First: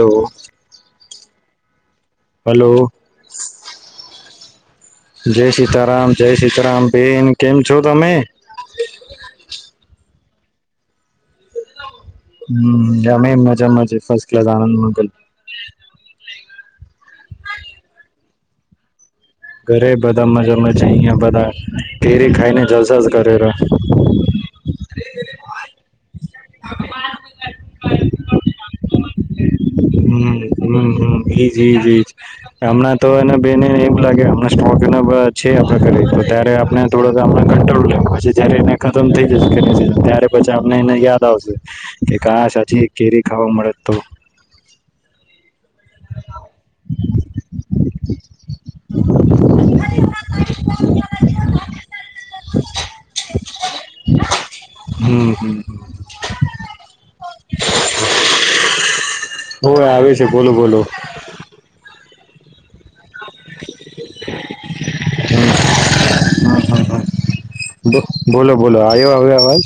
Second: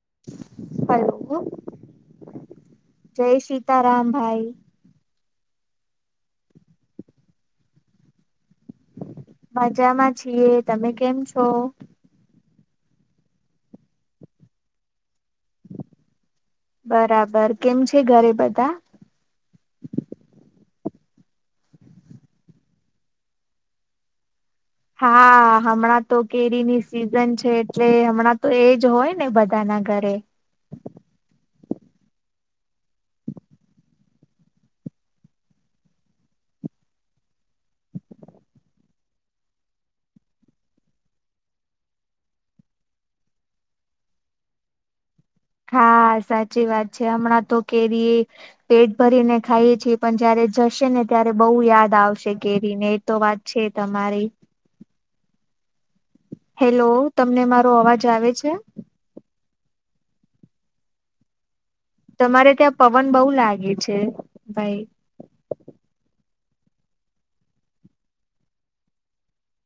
Hello hello hello જય સીતાારામભાઈ. જય સીતારામ જય સીતારામ બેન કેમ છો તમે. મજામાં છીએ તમે કેમ છો. હમ અમે મજામાંજ ફસ્ટ ક્લાસ આનંદ મંગલ. બરાબર કેમ છે ઘરે બધા. ઘરે બધા મજા મજા અહં બધા ઘેરી ખાઈને જસા કરે. હા હમણાં તો કેરીની સિઝન છે એટલે હમણાં તો એજ હોય નેજ [inaudible] જી જી હમણાં તો એને બેને એવું લાગે હમણા સ્ટોક છે આપ કરી ત્યારે આપ થોડોણા કો પછ જ ખતમ થઈ જશે કે ત્યારે પછી આપને એને યાદ આવશે કે કા સાચી કેરી ખાવા મળે તો હા સાચી વાત છે હમણાં તો કેરી એ પેટ ભરીને ખાઈએ છીએ પણ જયારે જશે ને ત્યારે બહુ યાદ આવશે કેરીને એ તો વાત છે તમારી. હમ હમ હેલો તમને મારો અવાજ આવે છે. હ આવે છે બોલ. બોલો અરે ત્યાં પવન બહુ લાગે છે ભાઈ હ હા હા બોલો બોલો આવ્યો આવ્યો આવાજ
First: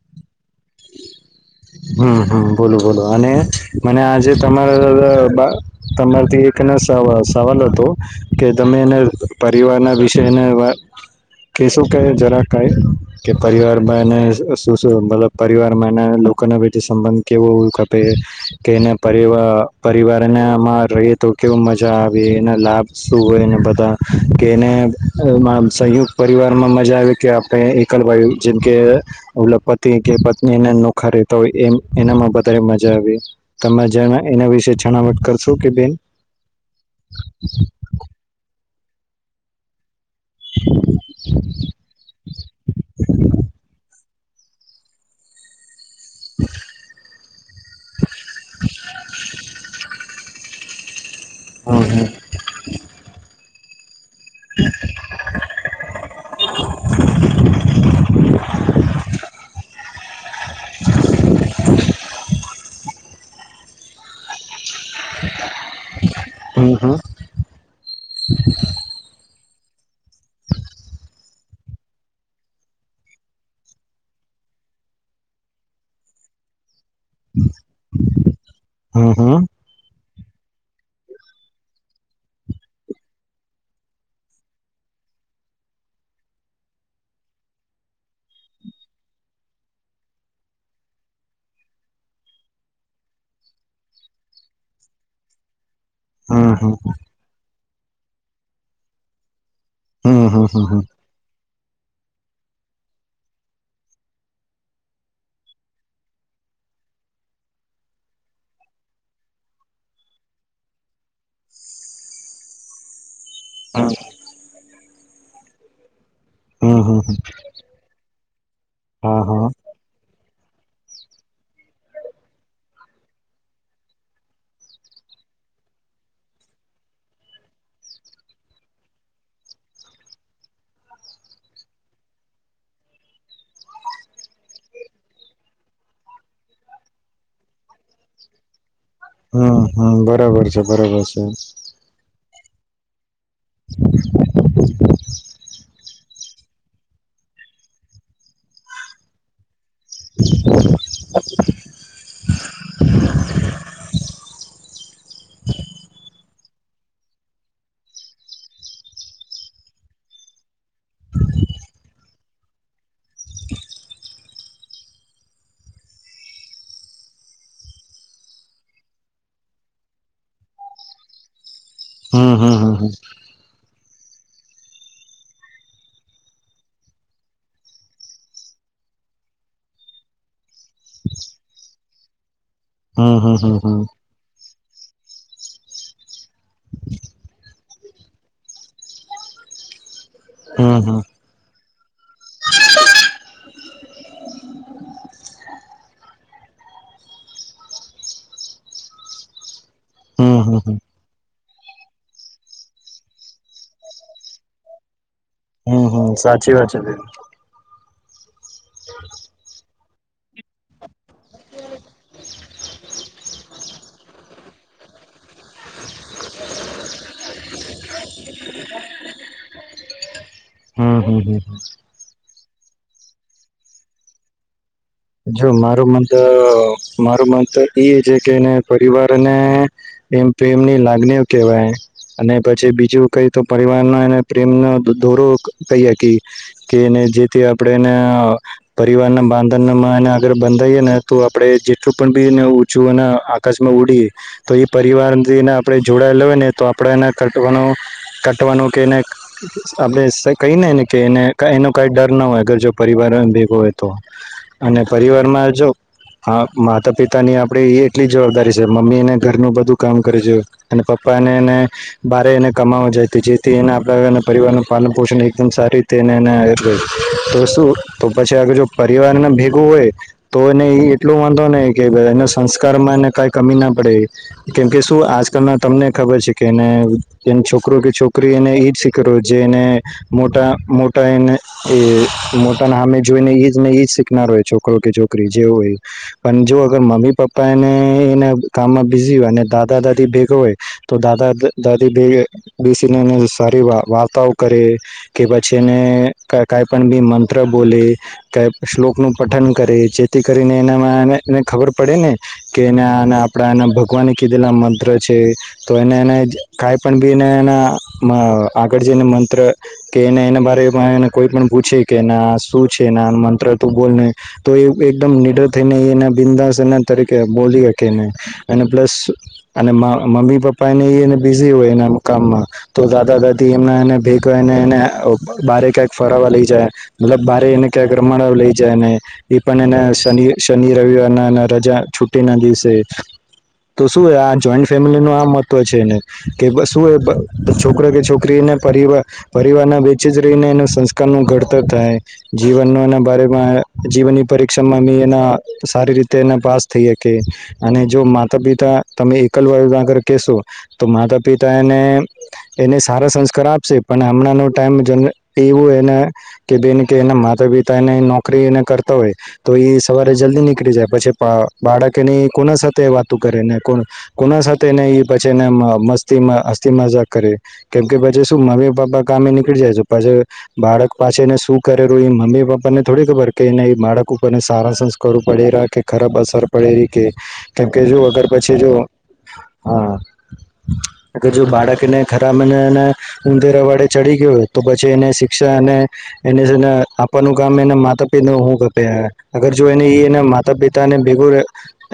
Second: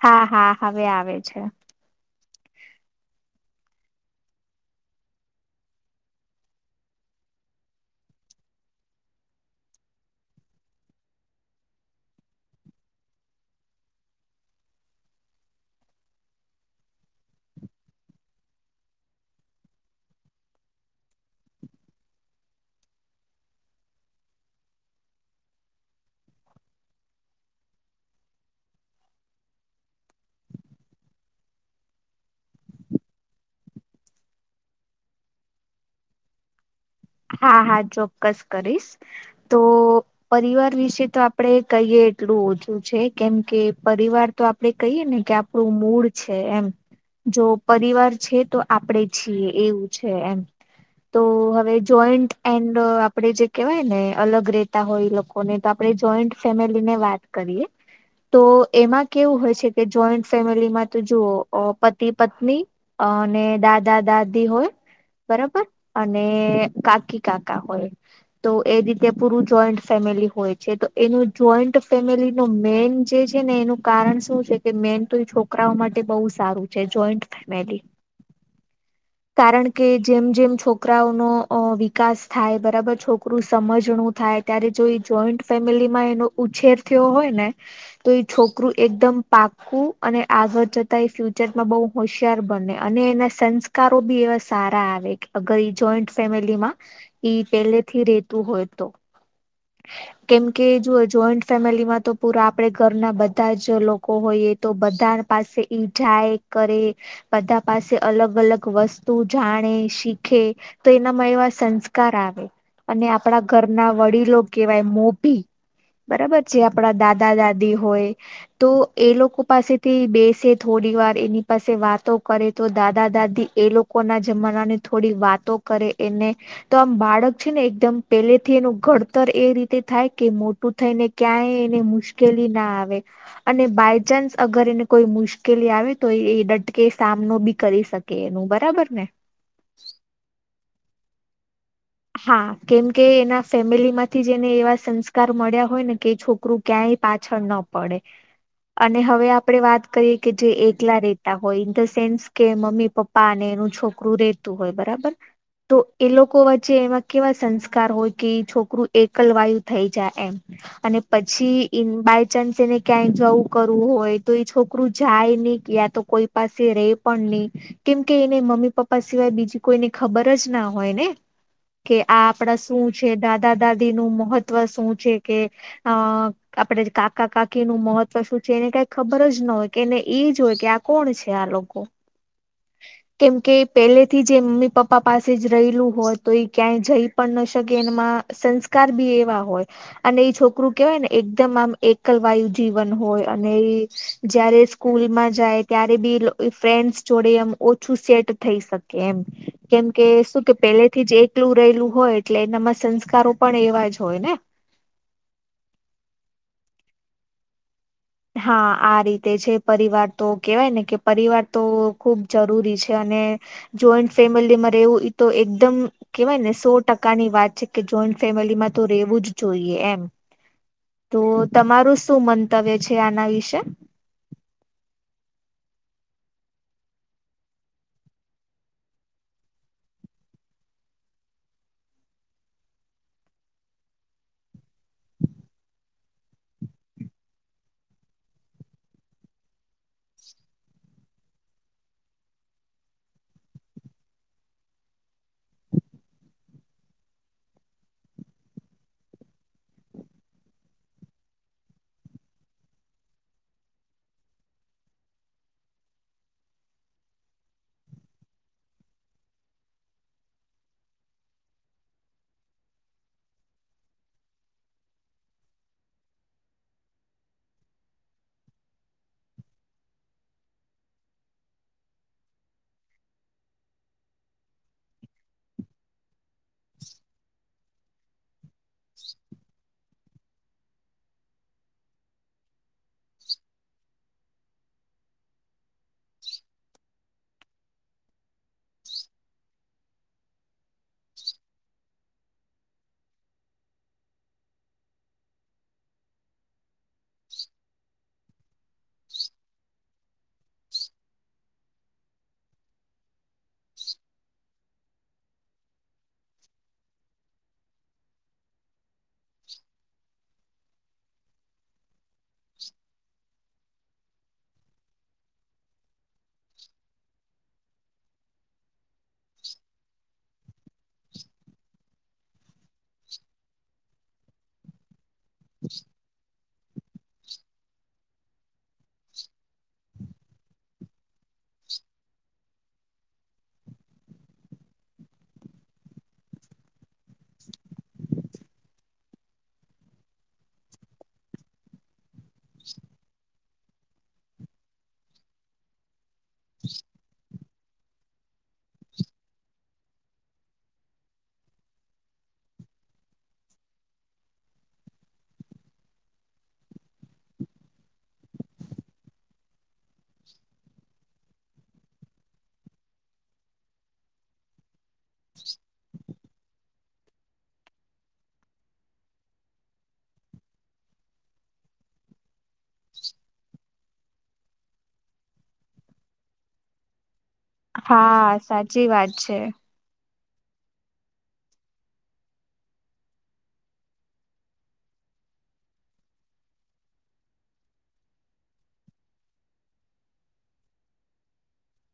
હા હા હવે આવે છે હમ હમ બોલોું બોલોું અને મને આજે તમારા તમારાથી એક ન સવાલ હતો કે તમે એને પરિવારના વિશેને વાત કે શું કહે જરા કઈ કે પરિવારમાં એને શું શું મતલબ પરિવારમાં એના લોકોના બ સંબંધ કેવો કપે કે એના પરવાર પરિવારનામાં રહીએ તો કેવ મજા આવે એના લાભ શું હોય એને બધા કે એને સંયુક્ત પરિવારમાં મજા આવે કે આપણે એકલવાય જેમ કે ઓલપતિ કે પત્ની એના નોખા રહેેતા હોય એનામાં વધારે મજા આવી તમે એના વિશે જણાવટ કરશો કે બેન હા હા ચોક્કસ કરી તો પરિવાર વિશે તો આપડે કહીએ એટલું ઓછું છે કેમ કે પરિવાર તો આપડે કહીયએ ને કે આપણું મૂડ એમ જો પરિવાર છે તો આપડે છીએ એવું છે એમ તો હવે હમ જોઈન્ટ એન્ડ આપે જે કેવાય ને અલગ રતા હોય લોકોને તો આપણે જોઈન્ટ ફેમિલી ને વાત કરીએ તો એમાં કેવું હોય છે કે જોઈન્ટ ફેમિલીમાં ત જુઓ પતિ પત્ની અને દાદા દાદી હોય બરાબર અને હમ હમ કાકી કાકા હોય તો એ રીતે પૂરું જોઈન્ટ ફેમિલી હોય છે તો એનું જોઈન્ટ ફેમિલી ન મેન જે છે ને એનું કારણ શું છે કે મેન તો એ છોકરાઓ માટે બહુ સારું છે જોઈન્ટ ફેમિલી હમ કારણ કે જેમ જેમ છોકરાઓનો વિકાસ થાય બરાબર છોકરું સમજણું થાય ત્યારે જો એ જોઈન્ટ ફેમિલીમાં એનો ઉછેર થયો હોય ને તો એ છોકરું એકદમ પાકું અને આગળ જતા એ ફ્યુચરમાં બહુ હોશિયાર બને અને એના સંકા કારો બી એવા સારા આવે કે અગર જોઈન્ટ હમ હમ હમ ફેમિલીમાં પેલેથી રેતું હોય તો હમ હમ કેમકે હમ જો જોઈન્ટ ફેમિલીમાં તો પૂરા આપડે ઘરના બધા જ લોકો હોઈએ તો બધા પાસે ઈજાય કરે બધા પાસે અલગ અલગ વસ્તુ જાણે શીખે તો એનામાં એવા સંસ્કાર આવે અને પડા ધરના વડીલો કેવાય મોભી બરાબર છે હમ હમ આપડા હમ દાદા દાદી હોય તો એ હા લોકો હા પાસે થી બેસે થોડી વાર એની પાસે વાતો કરે તો દાદા દાદી એ લોકો ના જમાના ની થોડી વાતો કરે એને તો આમ બાળક છે ને એકદમ પહેલેથી એનું ઘડતર એ રીતે થાય કે મોટું થઈને ક્યાંય એને મુશ્કેલી ના આવે અને બાયચાન્સ અગર એને કોઈ મુશ્કેલી આવે તો એ ડટકે સામનો બી કરી શકે એનું બરાબર ને હા બરાબર છે બરાબર છે હા કેમકે એના ફેમિલી માંથી જેને એવા સંસ્કાર મળ્યા હોય ને કે છોકરું ક્યાંય પાછળ ન પડે અને હવે આપણે વાત કરીએ કે જે એકલા રેતા હોય ઇન ધ સેન્સ કે મમ્મી પપ્પા અને એનું છોકરું રેતું હોય બરાબર તો એ લોકો પ એમાં કેવા સંસ્કાર હોય કે છોકરું એકલવાયુ થઈ જાય એમ અને પછી બાયચાન્સ એને ક્યાંય જવું કરવું હોય તો એ છોકરું જાય નહી યા તો કોઈ પાસે રે પણ નહી કેમકે એને મમ્મી પપ્પા સિવાય બીજી કોઈને ખબર જ ના હોય ને કે આ હમ હમ આપણા હમ શું છે દાદા દાદી નું મહત્વ શું છે કે અ આપણે કાકા કાકીનું મહત્વ શું છે એને કઈ ખબર જ ના હોય કે એને એજ હોય કે આ કોણ છે આ લોકો કેમ હમ કે હમ હમ પેલેથી જે મમ્મી પ પપ્પા પાસે જ રહેલું હોત તો એ ક્યાંય જઈ પણ ન ગેનમાં સંસ્કાર બી એવા હોય અને એ છોકરું હમ હમ હમ કેવાય ને એકદમ આમ કલવાયુ જીવન હોય. અને જયારે સ્કૂલમાં જાય ત્યારે બી ફ્રેન્ડસ જોડે એમ ઓછું સેટ થઈ શકે એમ કેમ કે શું હમ કે હમ હમ પેલે એકલું રહેલું હોય એટલે એનામાં સંસ્કારો પણ એવા જ હોય ને? હમ હમ સાચી વાત છે, બેન હા આ રીતે છે. પરિવાર તો કેવાય ને કે પરિવાર તો ખુબ જરૂરી છે, અને જોઈન્ટ ફેમિલીમાં રહેેવું તો એકદમ કેવાયને સો ટકાની વાત છે, કે જોઈન્ટ ફેમિલીમાં તો રેવું જ જોઈએ એમ હમ હમ તો હમ તમારું શું મન તવે છે. આના વિશે જો મારુ મનતો મારુ મનતો એ છે, કે એને પરિવારને એમ પ્રેમની લાગણીઓ કેહેવાય અને પછી બીજું કઈ તો પરિવાર ના એને પ્રેમનો દોરો કહીએ કી કે એને જેથી આપણે એને પરિવારના બાંધન આગ બંધાઈએ ને તો આપણે જેટલું પણ બીને ઊંચું અને આકાશમાં ઉડીએ તો એ પરિવારથીને આપણે જોડાયેલા હોય ને તો આપણે એને કટવાનો કાટવાનો કે એને આપણે કઈને ને કે એને કય એનો કઈ ડર ના હોય અગર જો પરિવાર ભેગો હોય તો અને પરિવાર માં જો હ માતા પિતાની આપણે એ એટલી જવાબદારી છે, મમ્મીને ઘરનું બધું કામ કરે જો અને પપ્પા ને એને બારે એને કમાવવા જાયતી જેથી એને આપ પરિવારનું પાલન પોષણ એકદમ સારી રીતે [unintelligible] તો શું તો પછી આગળ જો પરિવારને ભે હોય તો એને એ એટલો વાંધો નય કે એના સંસ્કારમાં એને કઈ કમી ના પડે કેમ કે શું આજકાલ ના તમને ખબર છે, કે એને છોકરો કે છોકરી એને ઈજ શીખરો જેને મોટા મોટા એને એ મોટાના હામે જોઈ ને એ જ ને એજ શીખનાર હોય છોકરો કે છોકરી જે હોય. પણ જો અગર મમી પપ્પા એને એને કામમાં બીઝી હોયને દાદા દાદી ભેગા હોય તો દાદા દાદી ભે બેસીને એ સારી વા વાર્તાઓ કરે કે પછી એને કા કાઈ પણ બી મંત્ર બોલે [unintelligible] શ્લોકનું પઠન કરે જેથી કરીને એનામાં એને ખબર પડે ને કે એના એના આપાણ [unintelligible] ભગવાને કીદેલા મન ત્ર છે, તો એને એને કાઈ પણ બીને એને મ આગળ જે ને મંત્ર કેને એને [unintelligible] તે પણ એને કોઈ પણ પૂછે. -' કેના શું છે? એના મંત્ર. તુ બોલને. તો એ એકદમ નિડર થઈને એને બિંદાસ એમના તરીકે બોલી અક કે નહી અને પ્લસ અને મમ્મી પપ્પા એને એઈને બીઝી હોય એના કામ તો દાદા દાદી એમના એને ભેગાને એને બારે કંઈક ફરવા લઇ જાય. મતલબ બારે એને ક્યાં રમાડ લઇ જાય ને એ પણ એના શનિ શનિ રવિવારના રજા છુ્ટી ના દિવસે તો શું આ જોઈન્ટ ફેમિલી ન આ મહત્વ છે એને કે શું છોકરો કે છોકરીને પરર પરિવારના વેચે જ રહીને એનું સંસ્કાર ન ઘડતર થાય. જીવનનો એના બારેમાં જીવનની પરીક્ષામાં એના સારી રીતે તેના પાસ થઈ શકે. અને જો માતા પિતા તમે એકલવાયુ આગળ કહેશો તો માતા પિતા એને એને સારા સંસ્કાર આપશે પણ હમણાંનો ટાઈમ જ એવો એના કે બેન કે એના માતા પિતાને નોકરીને કરતા હોય તો એ સવારે જલ્દી નીકળી જાય પછી બાળકની કોના સાથે વાત કરે ને કોના સાથે એને પછીને મસ્તી માં અ મજા કરે કેમ કે પછી શું મમ્મી પપ્પા કામે નીકળી જાય છે પછ બાળક પાછને શું કરેું એ મમ્મી પપ્પા ત થોડી ખબર કે ન એ બાળક ઉપરને સારા સંસ્કારો પડેલા કે ખરાબ અસર પડે રહી કે. કેમકે જો અગર હા પછી જો સાચી વાત છે હા જો બાળક એને ખરા મને એ ઉધેરા વાડે ચડી ગયો હોય તો પછી એને શિક્ષા એનેને આપવાનું કામ એને માતા. હું કપે અગર જો એને એના માતા પિતાને ભેગો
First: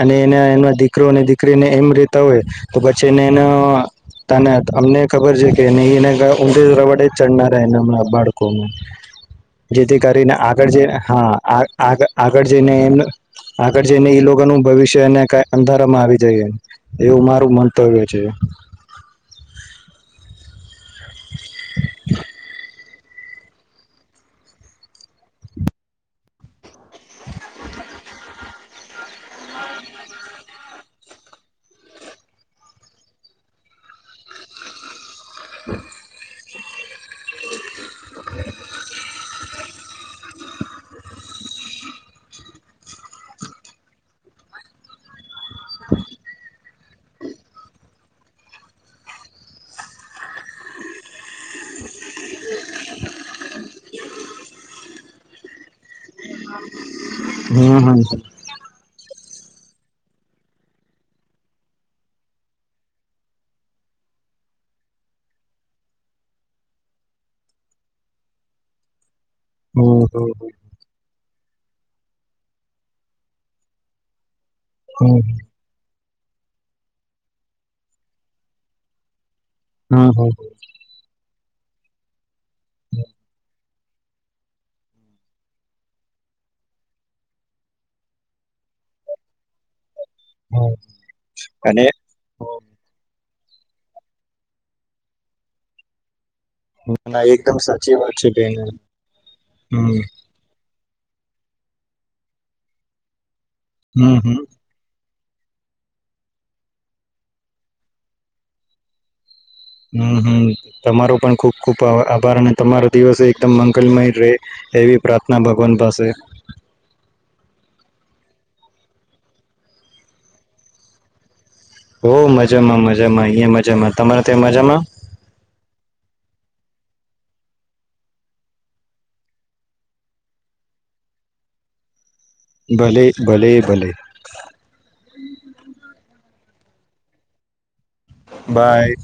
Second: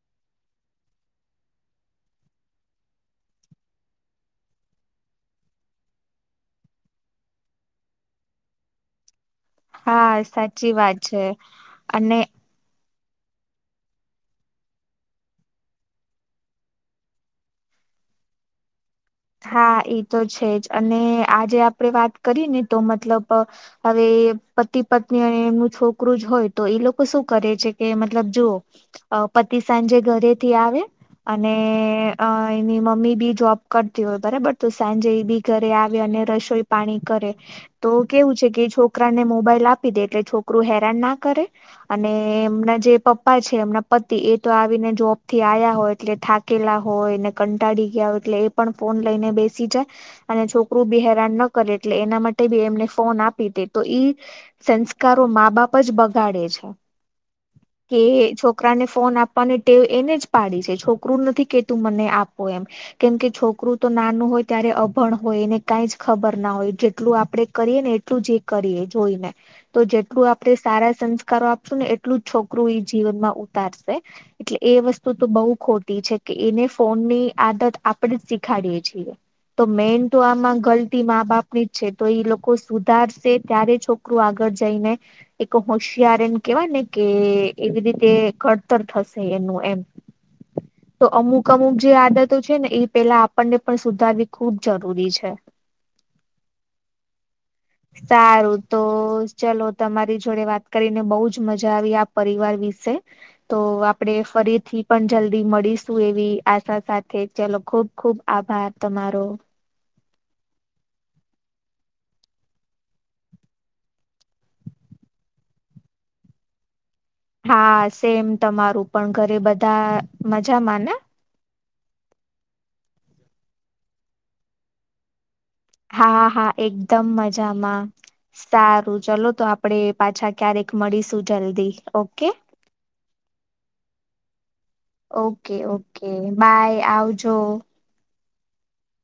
અને એના એ દીકરો અને દીકરીને એમ રેતા હોય તો પછી એને એ અમને ખબર છે કે ઊંધે રવાડે ચડના રહે બાળકો જેથી હા કરીને આગળ સાચી જે વાત છે હા આ આગ અને આગળ જઈને એમ આગળ જઈને ઈ લોકોનું ભવિષ્ય એને કઈ અંધારામાં આવી જઈ એવું મારું મંતવ્ય છે. હા એ તો છે જ. અને આજે આપણેે વાત કરી ને તો મતલબ હવે પતિ પત્ની અને એમનું છોકરું જ હોય તો એ લોકો શું કરે છે કે મતલબ જુઓ પતિ સાંજે ઘરેથી આવે અને એની મમ્મી બી જોબ કરે બરાબર તો સાંજે બી ઘરે આવે અને રસોઈ પાણી. કરે તો કેવું છે કે છોકરાને મોબાઈલ આપ દે એટલે છોકરું હેરાન ના કરે અને એમના જે પપ્પા છે એમના પતિ એ તો આવીને જોબ થી આ્યા હોય એટલે થાકેલા. હોય એને કંટાળી ગયા હોય એટલે એ પણ ફોન લઈને બેસી જાય અને છોકરું બી હેરાન ન કરે એટલે એના માટે બી એમને ફોન આપી દે તો ઈ સંસ્કારો મા બાપ જ બગાડ ાે છે હમ કે હમ છોકરાને ફોન આપ ટેવ એને જ પાડી છે છોકરું નથી કે તું મને આપો એમ કેમ કે છોકરું તો નાનું હોય ત્યારે અભણ હોય એને કઈ જ ખબર ના હોય જેટલું આપડે કરીએ ને એટલું જ એ કરીએ જોઈ ને. તો હમ જેટલું આપડે સારા સંસ્કારો આપ. ું ને એટલું જ છોકરું એ જીવન માં ઉતારશે. એટલે એ વસ્તુ હમ તો બઉુ ખોટી છે. કે એને ફોન ની આદત આપ. પણ શીખડીએ છીએ. તો મેન હમ તો આમાં ગલતી મા બાપ. છે તો એ લોકો. સુધાર ત્યારે છ. છોકરું આગળ જઈને એક હોશિયાર એને કેવાય ને કે એવી રીતે ઘડતર થશે એનું એમ. હમ તો અમુક અમુક અને જે આદતો છે ને એ. એ આપણને પણ સુધારવી ખુબ જરૂરી છે. ના ના એક. સારું તો ચલો હમ તમારી જોડે વાત કરીને બહુ જ મજા આવી આ પરિવાર વિશે તો હમ આપડે ફરીથી પણ જલ્દી મળીશું એવી આશા સાથે ચલો ખુબ ખુબ આભાર તમારો હમ હમ તમારો પણ ખૂબ ખૂબ આભાર અને તમારો દિવસ એકદમ મંગલમય રહે એવી પ્રાર્થના ભગવાન પાસે હા સેમ તમારું પણ ઘરે બધા મજામાં ને હો મજામાં મજામાં અઈ મજામાં તમારે તો મજામાં હા હા એકદમ મજામાં સારું ચલો તો આપડે પાછા ક્યારેક મળીશું જલ્દી ઓકે ભલે ભલે ભલે ઓકે ઓકે બાય આવજો બાય